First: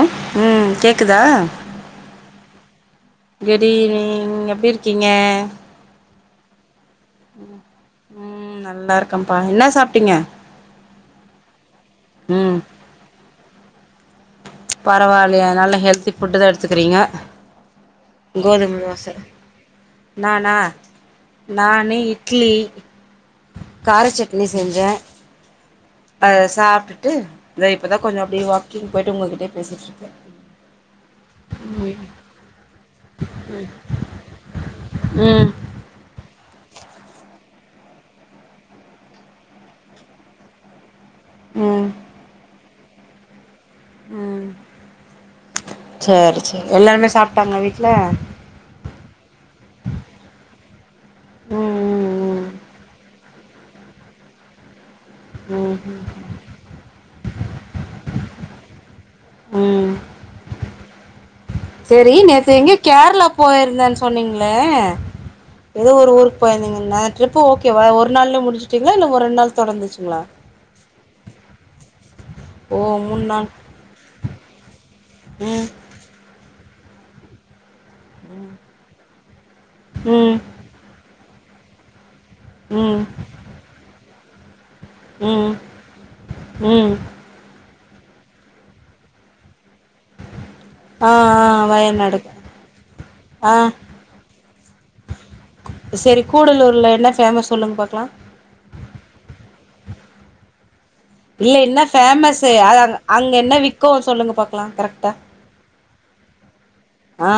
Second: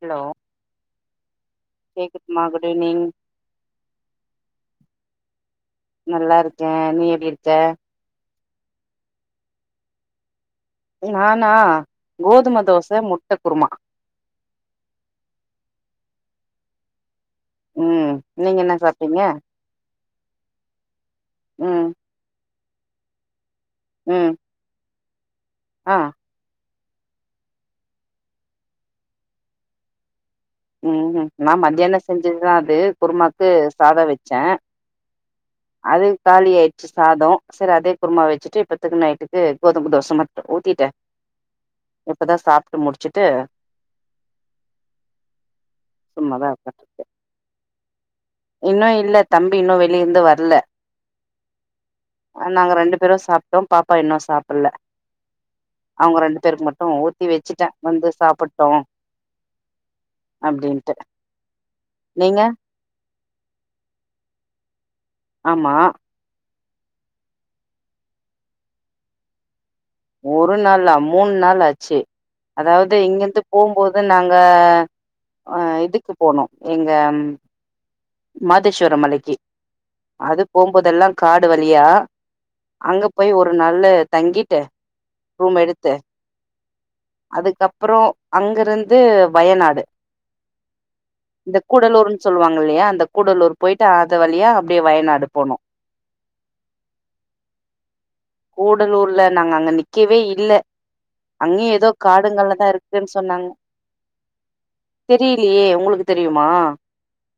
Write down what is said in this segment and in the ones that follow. அ hello ம் கேக்குதா கேக்குதுமா குட் ஈவினிங் குட் ஈவி்னிங் எப்டி இருக் கிங்க நல்லா இருக்கேன் நீ எப்டி இருக்க ம் நல்லா இருக்கன்ப்பா என்னா சாப்பிட்டீங்க நானா கோதும தோச, முட்ட குருமா பரவாயில்லையா நல்ல ஹெல்தி ஃபுட்டு் தான் எடுத்துக்குறீங்க. ம் நீங்க என்ன கோதும தோச சாப்ட்டீங்க நானா ம் நானு இட்லி கார ம் சட்னி செஞ்சேன் ஆ அ சாப்ட்டுட் டு தோ இப்பதான் கொஞ்சம் அப்டியே வாக்கிங் போயிட்டு உங்ககிட்டயே பேசிட்ருக்கே ம் ம் நா மத்தியானம் செஞ்சதுதா அது குருமாக்கு சாதோ வெச்சே ம் அது காலி ஆய் ச சாதோ சரி அதே குருமா வெச்சுட்டு இப்பத்துக்கு நைட்டுக்கு கோதும தோச மட்டும் ஊத்திட்டேன் ம் இப்பதா சாப் டு முடிச்சுட்டு ம் சும்மா சேரி தான் சேரி ஒக்கான்ட்ருக்குகே எல்லாருமே சாப்ட்டாங்களா வீட்ல இன்னும் இல்ல தம்பி இன்னும் வெளிய இருந்து வர்ல ம் ம் அ நாங்க ரெண்டு பேரும் சாப் றோம் பாப்பா இன்னும் சாப்புல்ல ம் ம் அவங்க ரெண்டு பேருக்கு மட்டும் ஊத்தி வெச்சுட்டேன் வந்து சாப்புட்டோம் அப்டின்ட்டு சேரி நீங்க நேத்து எங்கயோ கேரளா போயிருந்தேன்னு சொன்னீங்களே ஆமா எதோ ஒரு ஊருக் போயிருந்திங்கன்ன ட்ரிப்பு ஓகேவா ஒரு நாள்லே முடிச்சுட்டீங்களா இல்ல ஒர் ரெண்ட் நாள் தொடர்ந்துச்சுங்களா ஒரு நாளா மூண் நாள் ஆச்சு ஓ அதாவது மூணு இங்கருந்து நாள் போம்போது நாங்க ஆ ம் இதுக்கு போனோ எங்க மாதேஷ்வர மலைக்கி ம் அது போம்போதெல்லா காடு வழியா ம் அங்க போய் ஒரு நல்ல தங்கிட்டு ம் ரூம் எடுத்து ம் அதுக்கப் அப்றோ அங்கருந்து வயநாடு ஆ இந்த ஆ கூடலூர்ன்னு வயநாடுக் சொல்லுவாங்க இல்லையா அந்த அ கூடலூர் போயிட்டு அது வழியா அப்டியே வயநாடு போனோ செரி கூடலூர்ல என்ன ஃபேமஸ் சொல்லுங்க பாக்கலா கூடலூர்ல நாங்க அங்க நிக்கவே இல்ல இல்ல அங்கயு என்ன ஏதோ ஃபேமஸ் காடுங்கள்லதா அது [unintelligible] இருக்குன்னு அங்க சொன்னாங்க என்ன வி்க்கு சொல்லுங்க பாக்கலா கரெக்ட்டா தெரியலையே உங்களுக்கு தெரியுமா? ஆ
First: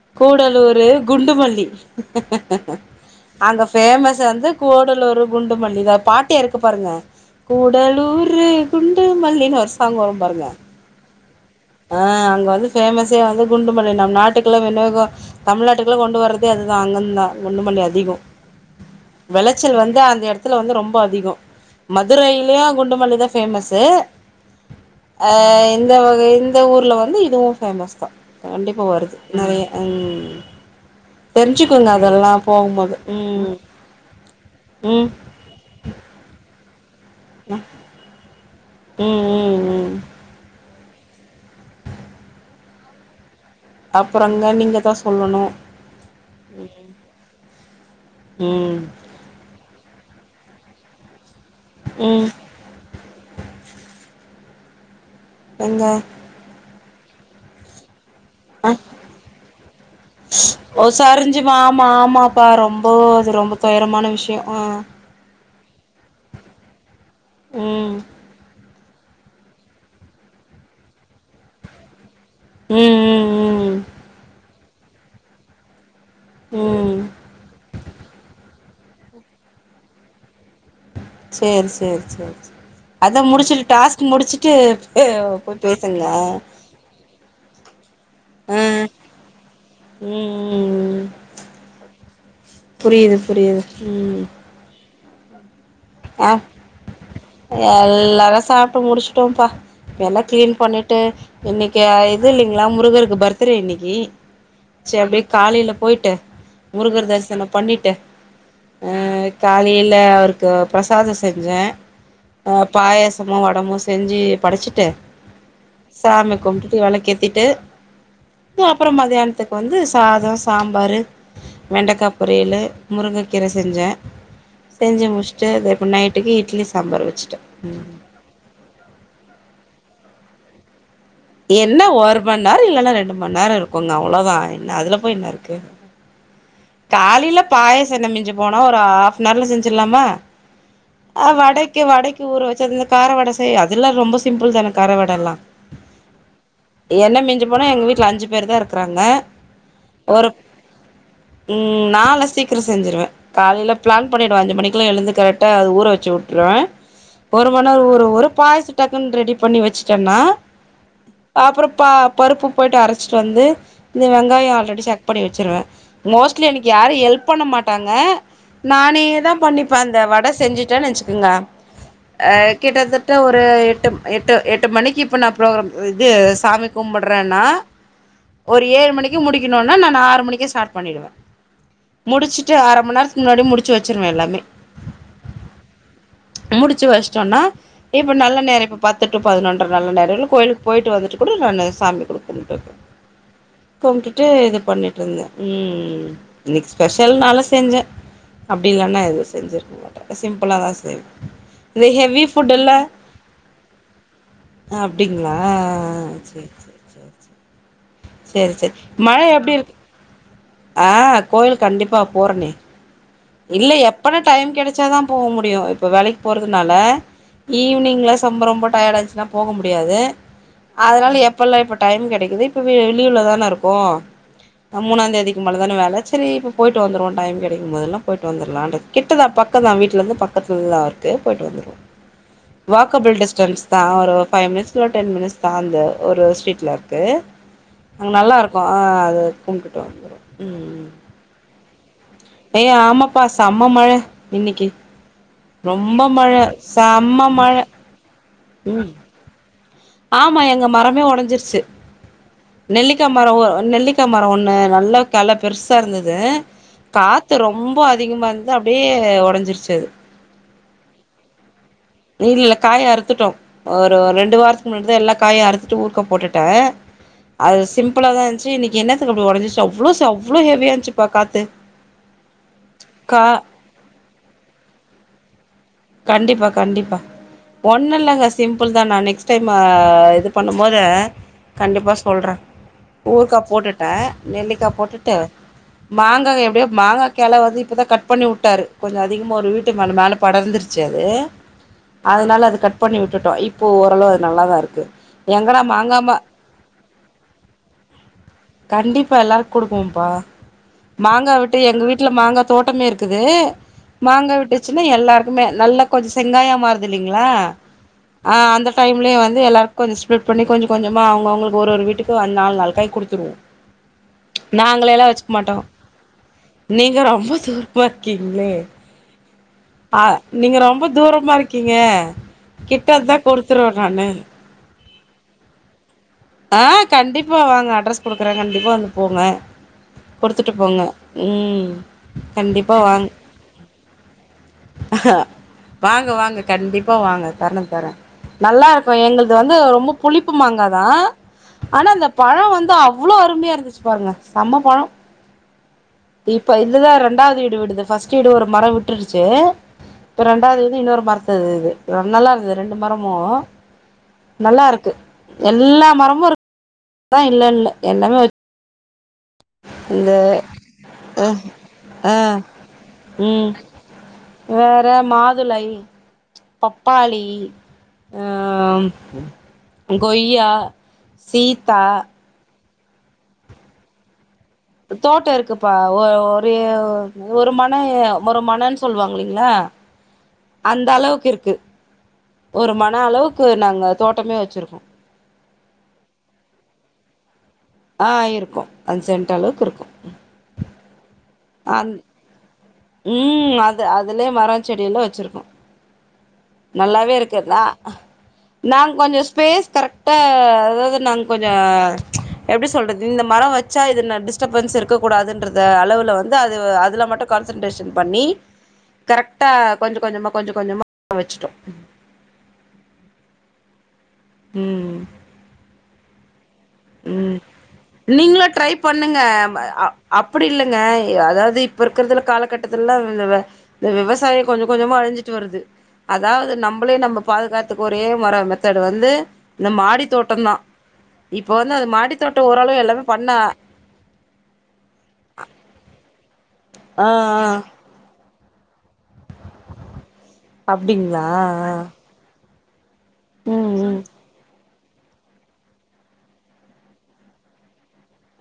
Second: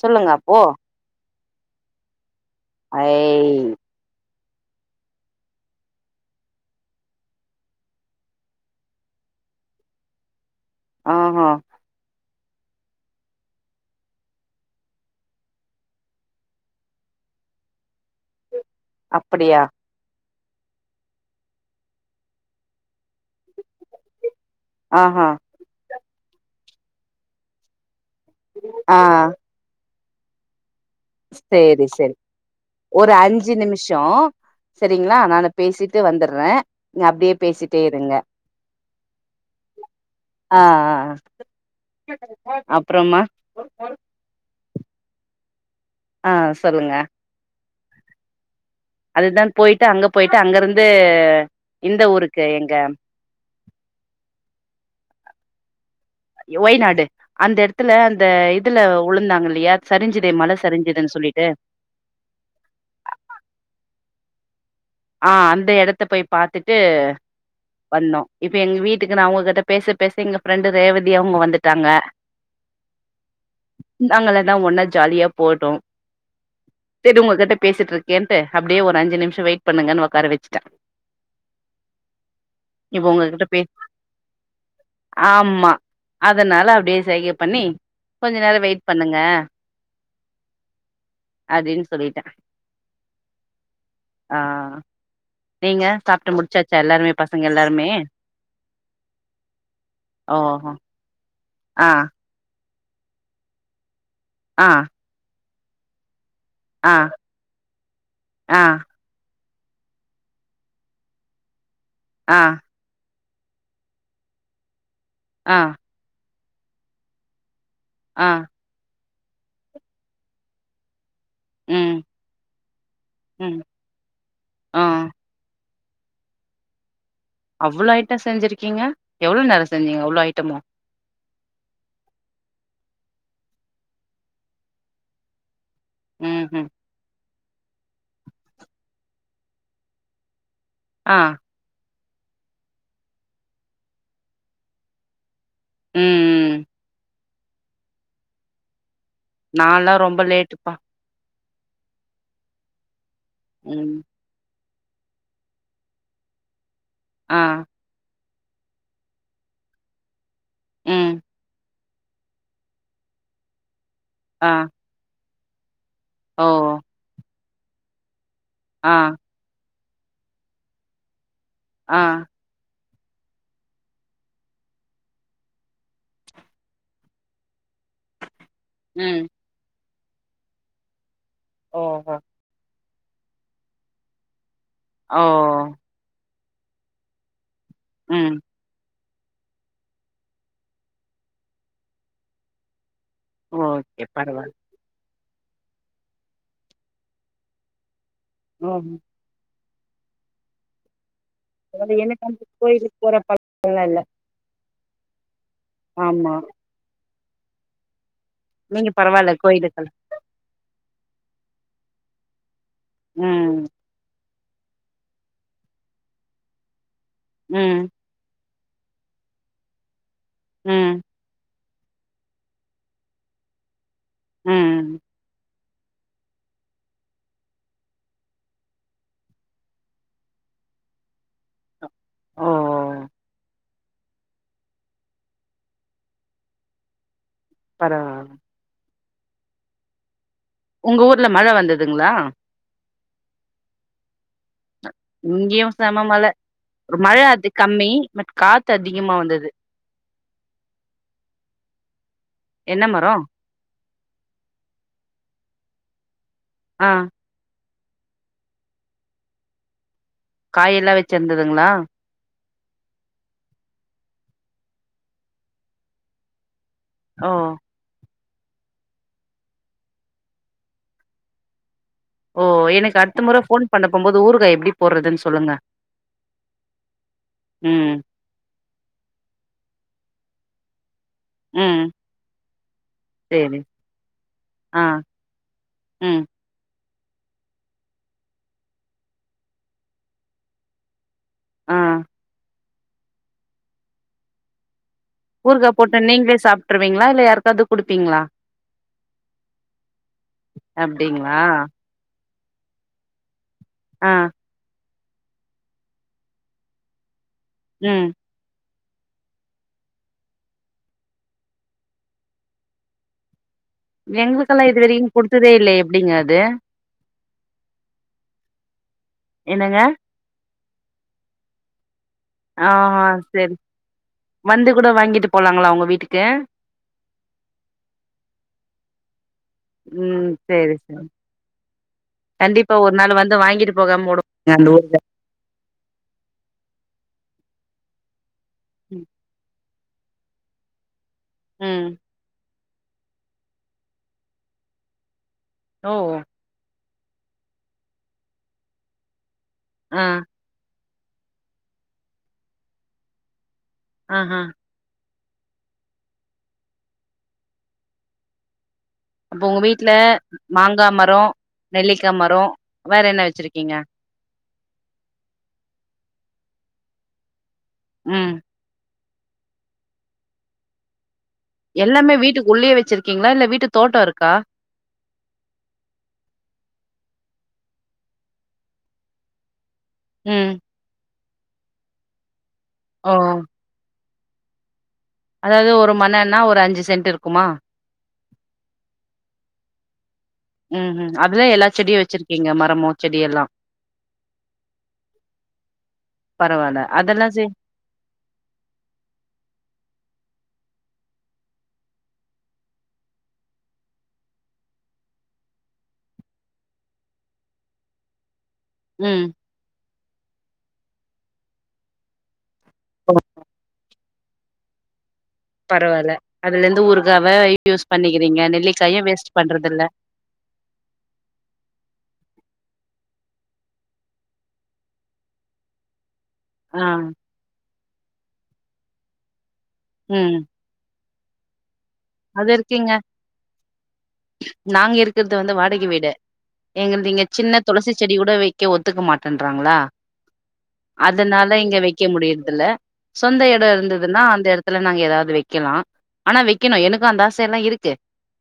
சொல்லுங்க அப்போ கூடலூரு குண்டுமல்லி லி ஐய் அங்க ஃபேமஸ் வந்து கூடலூரு குண்டுமல்லி தா பாட்டே இருக்கு பாருங்க கூடலூரு குண்டுமல்லின்னு ஒரு சாங் வரு பாருங்க ஆஹ ஆ அங்க வந்து ஃபேமஸ்ஸே வந்து குண்டுமல்லி நம் நாட்டுக் குலா வினோக தமிழ்நாட்டுக்குள்ள கொண்டு வர்றதே அதுதா அங்கர்ந்து தா குண்டுமல்லி அதிக அப்படியா வெளச்சல் வந்து அந்த எடத்துக் தில வந்து ரொம்ப அதிகோ மதுரைலையோ குண்டுமல்லி தா ஃபேமஸ்ஸு ஆஹா ஆ இந்த வகை இந்த ஊர்ல வந்து இதுவு ஃபேமஸ் தா கண்டிப்பா ஆ வருது அம் சேரி செரி ஒரு அஞ்சு ம் நிமிஷோ ம் செரிங்களா நானு இத பேசிட்டு வந்துற நீ அப்டியே பேசிட்டேயிருங்க ம் ம் ம் ஆ ஆ ஆ அப்பறம்மா அப்பறங்க நீங்க தா சொல்லணு ஆ சொல்லுங்க ம் அதுதா போயிட்டு அங்க போயிட்டு அங்கருந்து இந்த ம் ஊருக்கு எங்க எங்க ஒய்நாடு அந்த எடத்துல அந் அ மழ ஓ சரிஞ்சுதுன்னு சரிஞ்சி சொல்லிட்டு ஆமா ஆமாப்பா ரொம்ப அது ரொம்ப துயரமான விஷயம் ஆ ஆ அந்த எடத்த போய் பாத்துட்டு ம் வந்தோ இப்ப எங்க வீட் டுக்கு அவகிட்ட பேச பேச எங்க ஃப்ரெண்டு் ரேவதி அவங்க வந்துட்டாங்க ம் ம் ம் ந்தாங்கள எல்லா ஒன்னா ஜாலியா போட்டூ ம் சரி உங்ககிட்ட பேசிட்டு இருக்கேன்ட்டு அப்டியே ஒரு அஞ்சு நிமிஷம் வெய் பண்ணுங்கனு உக்கார வெச் சேரி சேரி சேரி சேரி இப்ப அத உங்ககிட்ட பே முடிச்சுட்டு டாஸ்க் முடிச்சுட்டு போய் ஆமா பேசுங்க ஆ அதனால அப்டியே சைகை பண்ணி கொஞ்ச நேரோ வெயிட் ம் பண்ணுங்க ம் அப்டின்னு சொல்லிட்டே புரியுது புரியுது ம் ஆ நீங்க ஆ சாப்ட்டு முடிச்சாச்சா எல்லாருமே பசங்க எல்லாருமே எல்லாரு சாப்ட்டு முடிச்சுட்டோம்ப்பா எல்லா ஓ கிளீன் பண்ணிட்டு இன்னைக்கு ஆ இது இல்லைங் களா முருகருக்கு பர்த்டே இன்னைக்கி ஆ சே அப்டே காலைல போய்ட்டு ஆ முருகர் தரிசனம் பண்ணிட்டு ஆ அ காலையில அவருக்கு பிரசாதம் செஞ்சே ஆ அ பாயாச சமு வடமு செஞ்சி படச்சிட்டு ஆ சாமி கும்புட்டுட்டு வெளக்கு ஏத்திட்டு ஆ அப்பறம் மதியான த்துக்கு வந்து சாதம் சாம்பாரு ம் வெண்டக்கா பொரியலு முருங்கக்கீர ம் செஞ்சே ஆ செஞ்சு முஸ் எது இப்ப நைட்டுக்கு இட்லி சாம்பார் வெச்சு அவ்ளோ ஐட்டோ செஞ்சிருக்கீங்க எவ்ளோ நேரோ செஞ்சீங்க அவ்ளோ ஐட்டமோ என்ன ஒரு மண் நேரோ இல்லன்னா ரெண்டு மண் நேரோ இருக்குங்க அவ்ளோதா என்ன அதுல போய் என்ன இருக்கு ம் ம் காலிலப் பாயசன்ன மிஞ்சு போனா ஒரு ஆஃப்னார்ல செஞ்சிட்லாமா ஆ வடைக்கு வடைக் ஊர வெச்சு அந்த கார வட செய் அதெல்லா ரொம்ப சிம்பிள் தான கார வட எல்லா ம், ம். என்ன மிஞ்சிப் போனா எங்க வீட்ல அஞ்சு பேர் தா இருக்றாங்க நா லா ரொம்ப லேட்டுப்பா ம் நா லா சீக்கிரோ செஞ்சுருவ காலைல ம். பிளான் பண்ணிடுவ அஞ்சு மணிக் குலா எழுந்து கரெக்டா அத ஊறவெச்சு வுட்ருவே ஆ, ஒரு மண் நேரோ ஊர ஊர பாயச டக்குன்னு ரெடி பண்ணி வெச்சுட்டன்னா ம். அப்றோ பா பருப்பு போயிட்டு அரச்சுட்டு வந்து இந்த ஆ, வெங்காயோ ஆல்ரெடி செக் பண்ணி வெ ச்சுருவ மோஸ்லி ஓ! எனக்கு யாரோ எல்ப் பண்ண மாட் டாங்க ஆ, நானே தா பண்ணிப் ப அந்த வட செஞ்சிட்டனு வெச்சுக்குங்க ஆ, அ கிட்டதட் ட ஒரு எட்டு எட்டு எட்டு மணிக்கு இப்போ நா ப்ரோக்ராம் இது சாமி கும்புட்றேனா ஒரு ஏழு மணிக்கு ம். முடிக்கணுனா நா நா ஆறு மணிக்கே ஸ்டாட் பண்ணிடுவ ஓஹோ! முடிச்சுட்டு அர மண்நேரோ முன்னாடியே முடிச்சு வெச்சுருவே எல்லாமே ஓ முடிச்சு வெஸ்ட்டோனா இப்ப ம். நல்ல நேரோ இப்ப பாத் பத்து டு பதினொன்ர நல்ல நேரோ இல்ல கோயிலுக் போய்ட்டு வந்துட்டு கூட நானு சாமி கூட கும்ட்டு வந் ஓகே. கும்டுட்டு பரவால்ல. இது பண்ணிட்டு இருந்த ம் இன்னைக்கு ஸ்பெஷல்னால செஞ்சே அப்டி ம். இல்லன்னா இது செஞ்சு சிம்பலாத செய் அத என்ன [inaudible] போற பழக்கொல்லா இல்ல அ அப்டிங்களா ஆ ஆ ஆ ஆமா. சேரி சேரி சேரி சேரி சேரி நீங்க மழ பரவால்ல எப்டி இருக்கு கோயிலுக்கெல்லாம் ஆ கோயில் கண்டிப்பா போறனே ம், இல்ல எப்பன டைம் கெடச்சாதா போ முடியு இப்பொ வேலைக் போறதுனால ம், ஈவினிங்ல சம்ப ரொம்ப டயாடாச்சுனா போக முடியாது ம், அதனால எப்பெல்லா இப்ப டைம் கெடைக்குது இப்ப வெளியூர்லதான இருக்கோ ம். மு மூனாந்தேத்திக்கு நம்ளதான வேல செரி இப்ப போயிட்டு வந்துருவோ டைம் கெடைக்கும் போதெல்லா போய்ட்டு வந்துறலான்ட்டு கிட்ட தா பக்கந்தா வீட்ல இருந்து பக்கத்துல தா இருக்கு போய்ட்டு வந்துருவோ ஓ! வாக்கபுள் டிஸ்டன்ஸ் தா ஒரு ஒ ஃபைவ் மினிட்ஸ் இல்ல டென் மினிட்ஸ் தா அந்த ஒரு ஸ்ட்ரீட்ல இருக்கு அங்க பரவால்ல. நல்லா இருக்கு ஆ அத கும்டுட்டு வந்துருவோ ம் உங்க ஊர்ல மழ வந்து துங்க்ளா பா செம்ம மழ இன்னிக்கி இங்கயு செம மழ ஒரு மழ அது கம்மி பட் காத்து ம் அதிகமா வந்தது ஆமா எங்க மரமே ஒடஞ்சிருச்சு என்ன நெல்லிக்கா மரம்? மரோ ஒ நெல்லிக்கா மரோ ஒண்ணு நல்லா கெள பெர்சா இருந்தது ஆ. காத்து ரொம் ரொம்ப அதிகமா இருந்தது அப்டியே ஒடஞ்சிருச்சு அது காய் எல்லா வெச்சிருந்ததுங்களா இல்லல்ல காய அறுத்துட்டோ ஒரு ரெண்டு வாரத்துக்கு முன்னாடி தா எல்லா காய அறுத்துட்டு ஊறுகா போட்டுட்டே ஓ அது சிம்பிள தா இ ச்சு இன்னைக்கி என்னத்துக்கு இப்டி ஒடஞ்சிச்சு அவ்ளோ ச அவ்ளோ ஹெவியா இருந்ச்சுப்பா காத்து ஓ எனக்கு அடுத்த கா முற போன் பண்ண போம் போது ஊறுகா எப்டி போட்றதுன்ஸ் சொல்லுங்க கண்டிப்பா கண்டிப்பா ம் ஒண்ணுல்லெங்க சிம்ப்புள் தா நா நெக்ஸ்ட் டைம் ஆ இது பண்ணும்போது ம் கண்டிப்பா சொல்றே ஊர்கா சேரி போட்டுட்டே நெல்லிக்கா ஆ போட்டுட்டு ம் மாங்கா எப்டியோ மாங்கா கெள வது இப்பதா கட் பண்ணி உட்டாரு கொஞ்சொ அதிகமாக ஒரு வீட்டு மேல மேல படர்ந்துருச் ச்சது ஆ அதனால அது கட் பண்ணி விட்டுட்டோ இப்போ ஓரளவு அது நல்லாதா இருக்கு எங்கடா ஊறுகா போட்டு மாங்காம நீங்களே சாப்ட்ருவீங்களா இல்ல யாருக்காவது குடுப்பீங்களா கண்டிப்பா எல்லார்க் குடுக்குவோம்பா மாங்கா அப்டிங்களா விட்டு எங்க வீட்ல மாங்கா தோட்டமே இருக்குது ஆ மாங்கா விட்டுச்சுனா எ எல்லார்க் குமே நல்லா கொஞ்சொ செங்காயா மாறுதில்லிங்களா ம் ஆ அந்த டைம்லே வந்து எல்லார்க் கொஞ்சொ ஸ்ப்லிட் பண்ணி கொஞ்ச கொஞ்சமா அவங்அவங்களுக்கு ஒரு வீட்டுக்கு நாலு நால் காய் குடுத்துருவோ எங்ளுக்கெல்லா இது வெரிக்கு நாங்களேல்லா வச்சுக்க குடுத்ததே இல்ல எப்டிங்க அது து பார்க்கிங்ளே என்னங்க அ நீங்க ரொம்ப தூரமா இருக்கிங்க ஆ கிட்டர்ந்தா சேரி குடுத்துர்வ நானு வந்து கூட வாங்கிட்டு போலாங்களா உங்க வீட்டுக் ஆ கண்டிப்பா வாங்க அட்ரஸ் குடுக்றெ கண்டிப்பா வந்து போங்க ம் கொடுத்துட்டு சேரி போங்க சேரி உம் கண்டிப்பா ஒரு வாங் நாள் வந்து வாங்கிட்டு போகாம வுடுங்க அந்த ஊறுகா வாங்க வாங்க கண்டிப் பா வாங்க தர்ன தரெ நல்லா இருக்கு எங்கள்து வந்து ரொம்பொப் புளிப்பு மாங்கா தா ம் ஆனா அந்த பழொ வந் து அவ்ளோ அருமையா இருந்துச்சு பாருங்க செம்ம பழொ ஓ இப்ப இதுதா ர ரெண்டாது ஈடு விடுது ஃபர்ஸ்ட்டு ஈடு ஒரு மரொ விட்டுடுச்சி ஆ இப்ப ரெண்டாவது இது இன்னொரு மரத்துது இது நல்லா இருந்தது ரெண்டு மரமூ ஆஹா நல்லா இருக்கு எல்லா மரொ முருக் இதா இல்லல்ல எல்லாமே வச் அப்போ உங்க வீட்ல மாங்கா மரே நெல்லிக்கா‌ ஆ மரோ வேற என்ன ம் வச்சிருக்கீங்க வேற மாதுளை பப்பாளி ம். ஆஹ கொய்யா சீத்தா எல்லாமே வீட்டுக்கு உள்ளேயே வெச் ச்சிருக்கீங்களா இல்ல வீட்டு தோட்டோ இருக்கா தோட்ட இருக்குப்பா ஒர் ஒரு ஒரு மனைய்ய ஒரு மனன் சொல்லுவாங் இல்லீங்களா ம். அந்த அளவுக்கு இருக் க்கு ஒரு மன ஓ! அளவுக்கு நாங்க தோட்டமே வச்சுருக்கோ அதாவது ஒரு மனன்னா ஒரு அஞ்சு சென்ட் இருக்குமா ஆ இருக்கு அஞ்சு சென்ட் அளவுக்கு இருக்கு. ம் ம். அதிலேயே எல்லா அந் செடியு வெச்சிருக்கீங்க மா ம் அது அதுலயே மரோ செடியெல்லா வச்சிருக்கோ. பரவால்ல. நல்லாவே அதெல்லா சே இருக்குதா நாங் கொஞ்சோ ஸ்பேஸ் கரெக்டா அதாவது நாங் கொஞ்சோ எப்டி சொல்றது இந்த மரோ வச்சா இது ந டிஸ்ட்டபன்ஸ் இருக்கக்க கூடாதுன்றத அளவுல வந்து அதுவு அதுல மட்டு கான்சன்ட்ரேஷன் பண்ணி ம். கரெக்டா கொஞ்சோ கொஞ்சமா கொஞ்ச கொஞ்சமா வச்சுட்டோ ஓ ம். பரவால்ல அதுலருந்து ஊறுகாவ ம் யூஸ் பண்ணிக்கிறீங்க. நீங்களு ட்ரை நெல்லிக்காய பண்ணுங்க வேஸ்ட் பண்றதில்ல. அ அப்படி இல்லங்க அதாவது இப்ப இருக்கிறதுல காலகட் ட்டத்தில இந்த வெ இந்த விவசாயோ கொஞ்ச கொஞ்சமா அழிஞ்சிட்டு வருது அதாவது ஆ. நம்பளே நம்ப பாதுகாத் க்கு ஒரே மர மெத்தடு வந்து இந்த மாடி தோட்ட ம். தா இப்போ அது இருக்கீங்க நாங்க இருக்கிறது வந்து வாடகை வீடு ஆ ஆ எங்கள்து இங்க சின்ன துளசி செடி கூட வெய் கே ஒத்துக்க மாட்டன்றாங்களா அப்டிங்களா அதனால ஆ ஆ இங்க வெய்க்க முடியனு தில்ல சொந்த எட ம் இருந்ததுன்னா அந்த எடத் துல நாங்க எதாவ்து வெக்கலா ஆனா வெக்கணு எனக் கு அந்த ஆசயெல்லா இருக்கு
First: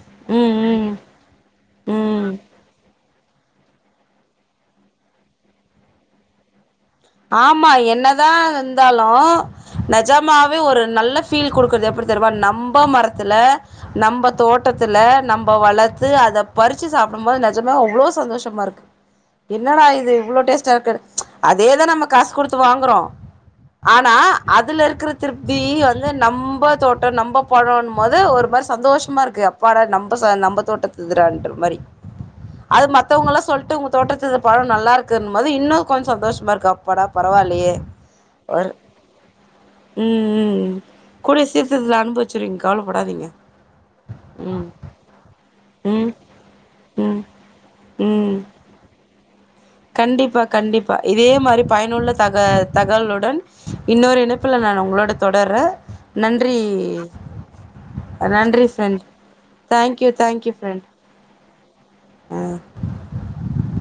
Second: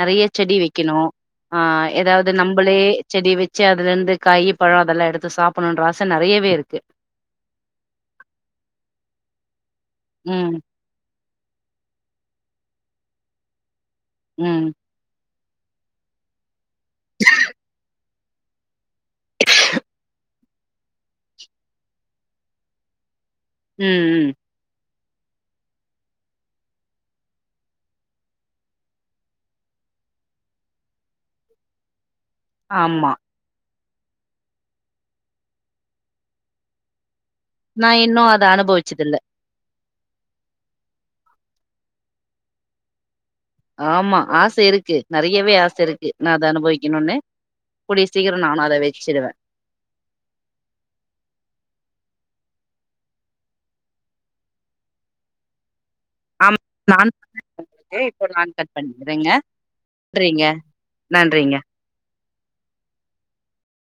நெறைய ம் செடி ம் வெக்கணோ அ ம் எதாவ்து ம் நம்பளே செடி வெச்சு அதுல இருந்து காயி பழோ அதெல்லா எடுத்து சாப்பணுன்ற ஆச நெறையவே இருக்கு ஆமா என்னதா இருந்தாலு ம் நெஜமாவே ஒரு நல்ல ஃபீல் குடுக்குற்து எப்படி தெரியுமா நம்ப மரத்துல நம்ப ம் தோட்டத்துல நம் ப வளத்து அத பறிச்சு சாப்டும் போது நஜமா அவ்ளோ சந்தோஷமா இருக்கு என்னடா இது இவ்ளோ டேஸ்ட் [unintelligible] இதேதா நம்ம காஸ் குடுத்து வாங்குறோ ம் ஆனா ம் அதுல இருக்குற திருப்தி வந்து நம்ப தோட்டோ நம்ப பழோன்மோது ஒரு மாரி சந்தோஷமா இருக்கு அப்பாட நம்ப ச நம்ப தோட்டத்துதுறான்ற மாரி அது ஆமா மத்தவுங்கல்லா சொல்ட்டு உ தோட்டத்துது பழோ நல்லா இருக்குன்மோது இன்னு கொஞ்சோ சந்தோஷ மா இருக் அப்படா நா இன்னு அத அனுபவிச்சதில்ல ம் ம் கூடிற சீக்கர்துல அனுபவிச்சுர்வீங் கவலப்படாதீங்க ஆமா ஆச ம் இருக்கு நெறையவே ஆச இருக்கு ம் நான அத அனுபவிக்கணுனு ம் கூடிய சீக்கிரோ ம் நானு அத வெச்சிடுவே கண்டிப்பா கண்டிப்பா இதே மாரி பயனுள்ள தக தகவலுடன் இன்னொரு இணைப்புல நா உங்களோட தொடர்றே நன்றி ஆமா நான் போயிட்டு இப்போ நான் நன்றி கட் ஃப்ரெண்ட் பண்ணிக்கிறேங்க தேங்க்யூ நன்றிங்க தேங்க்யூ ஃப்ரெண்ட் நன்றிங்க அ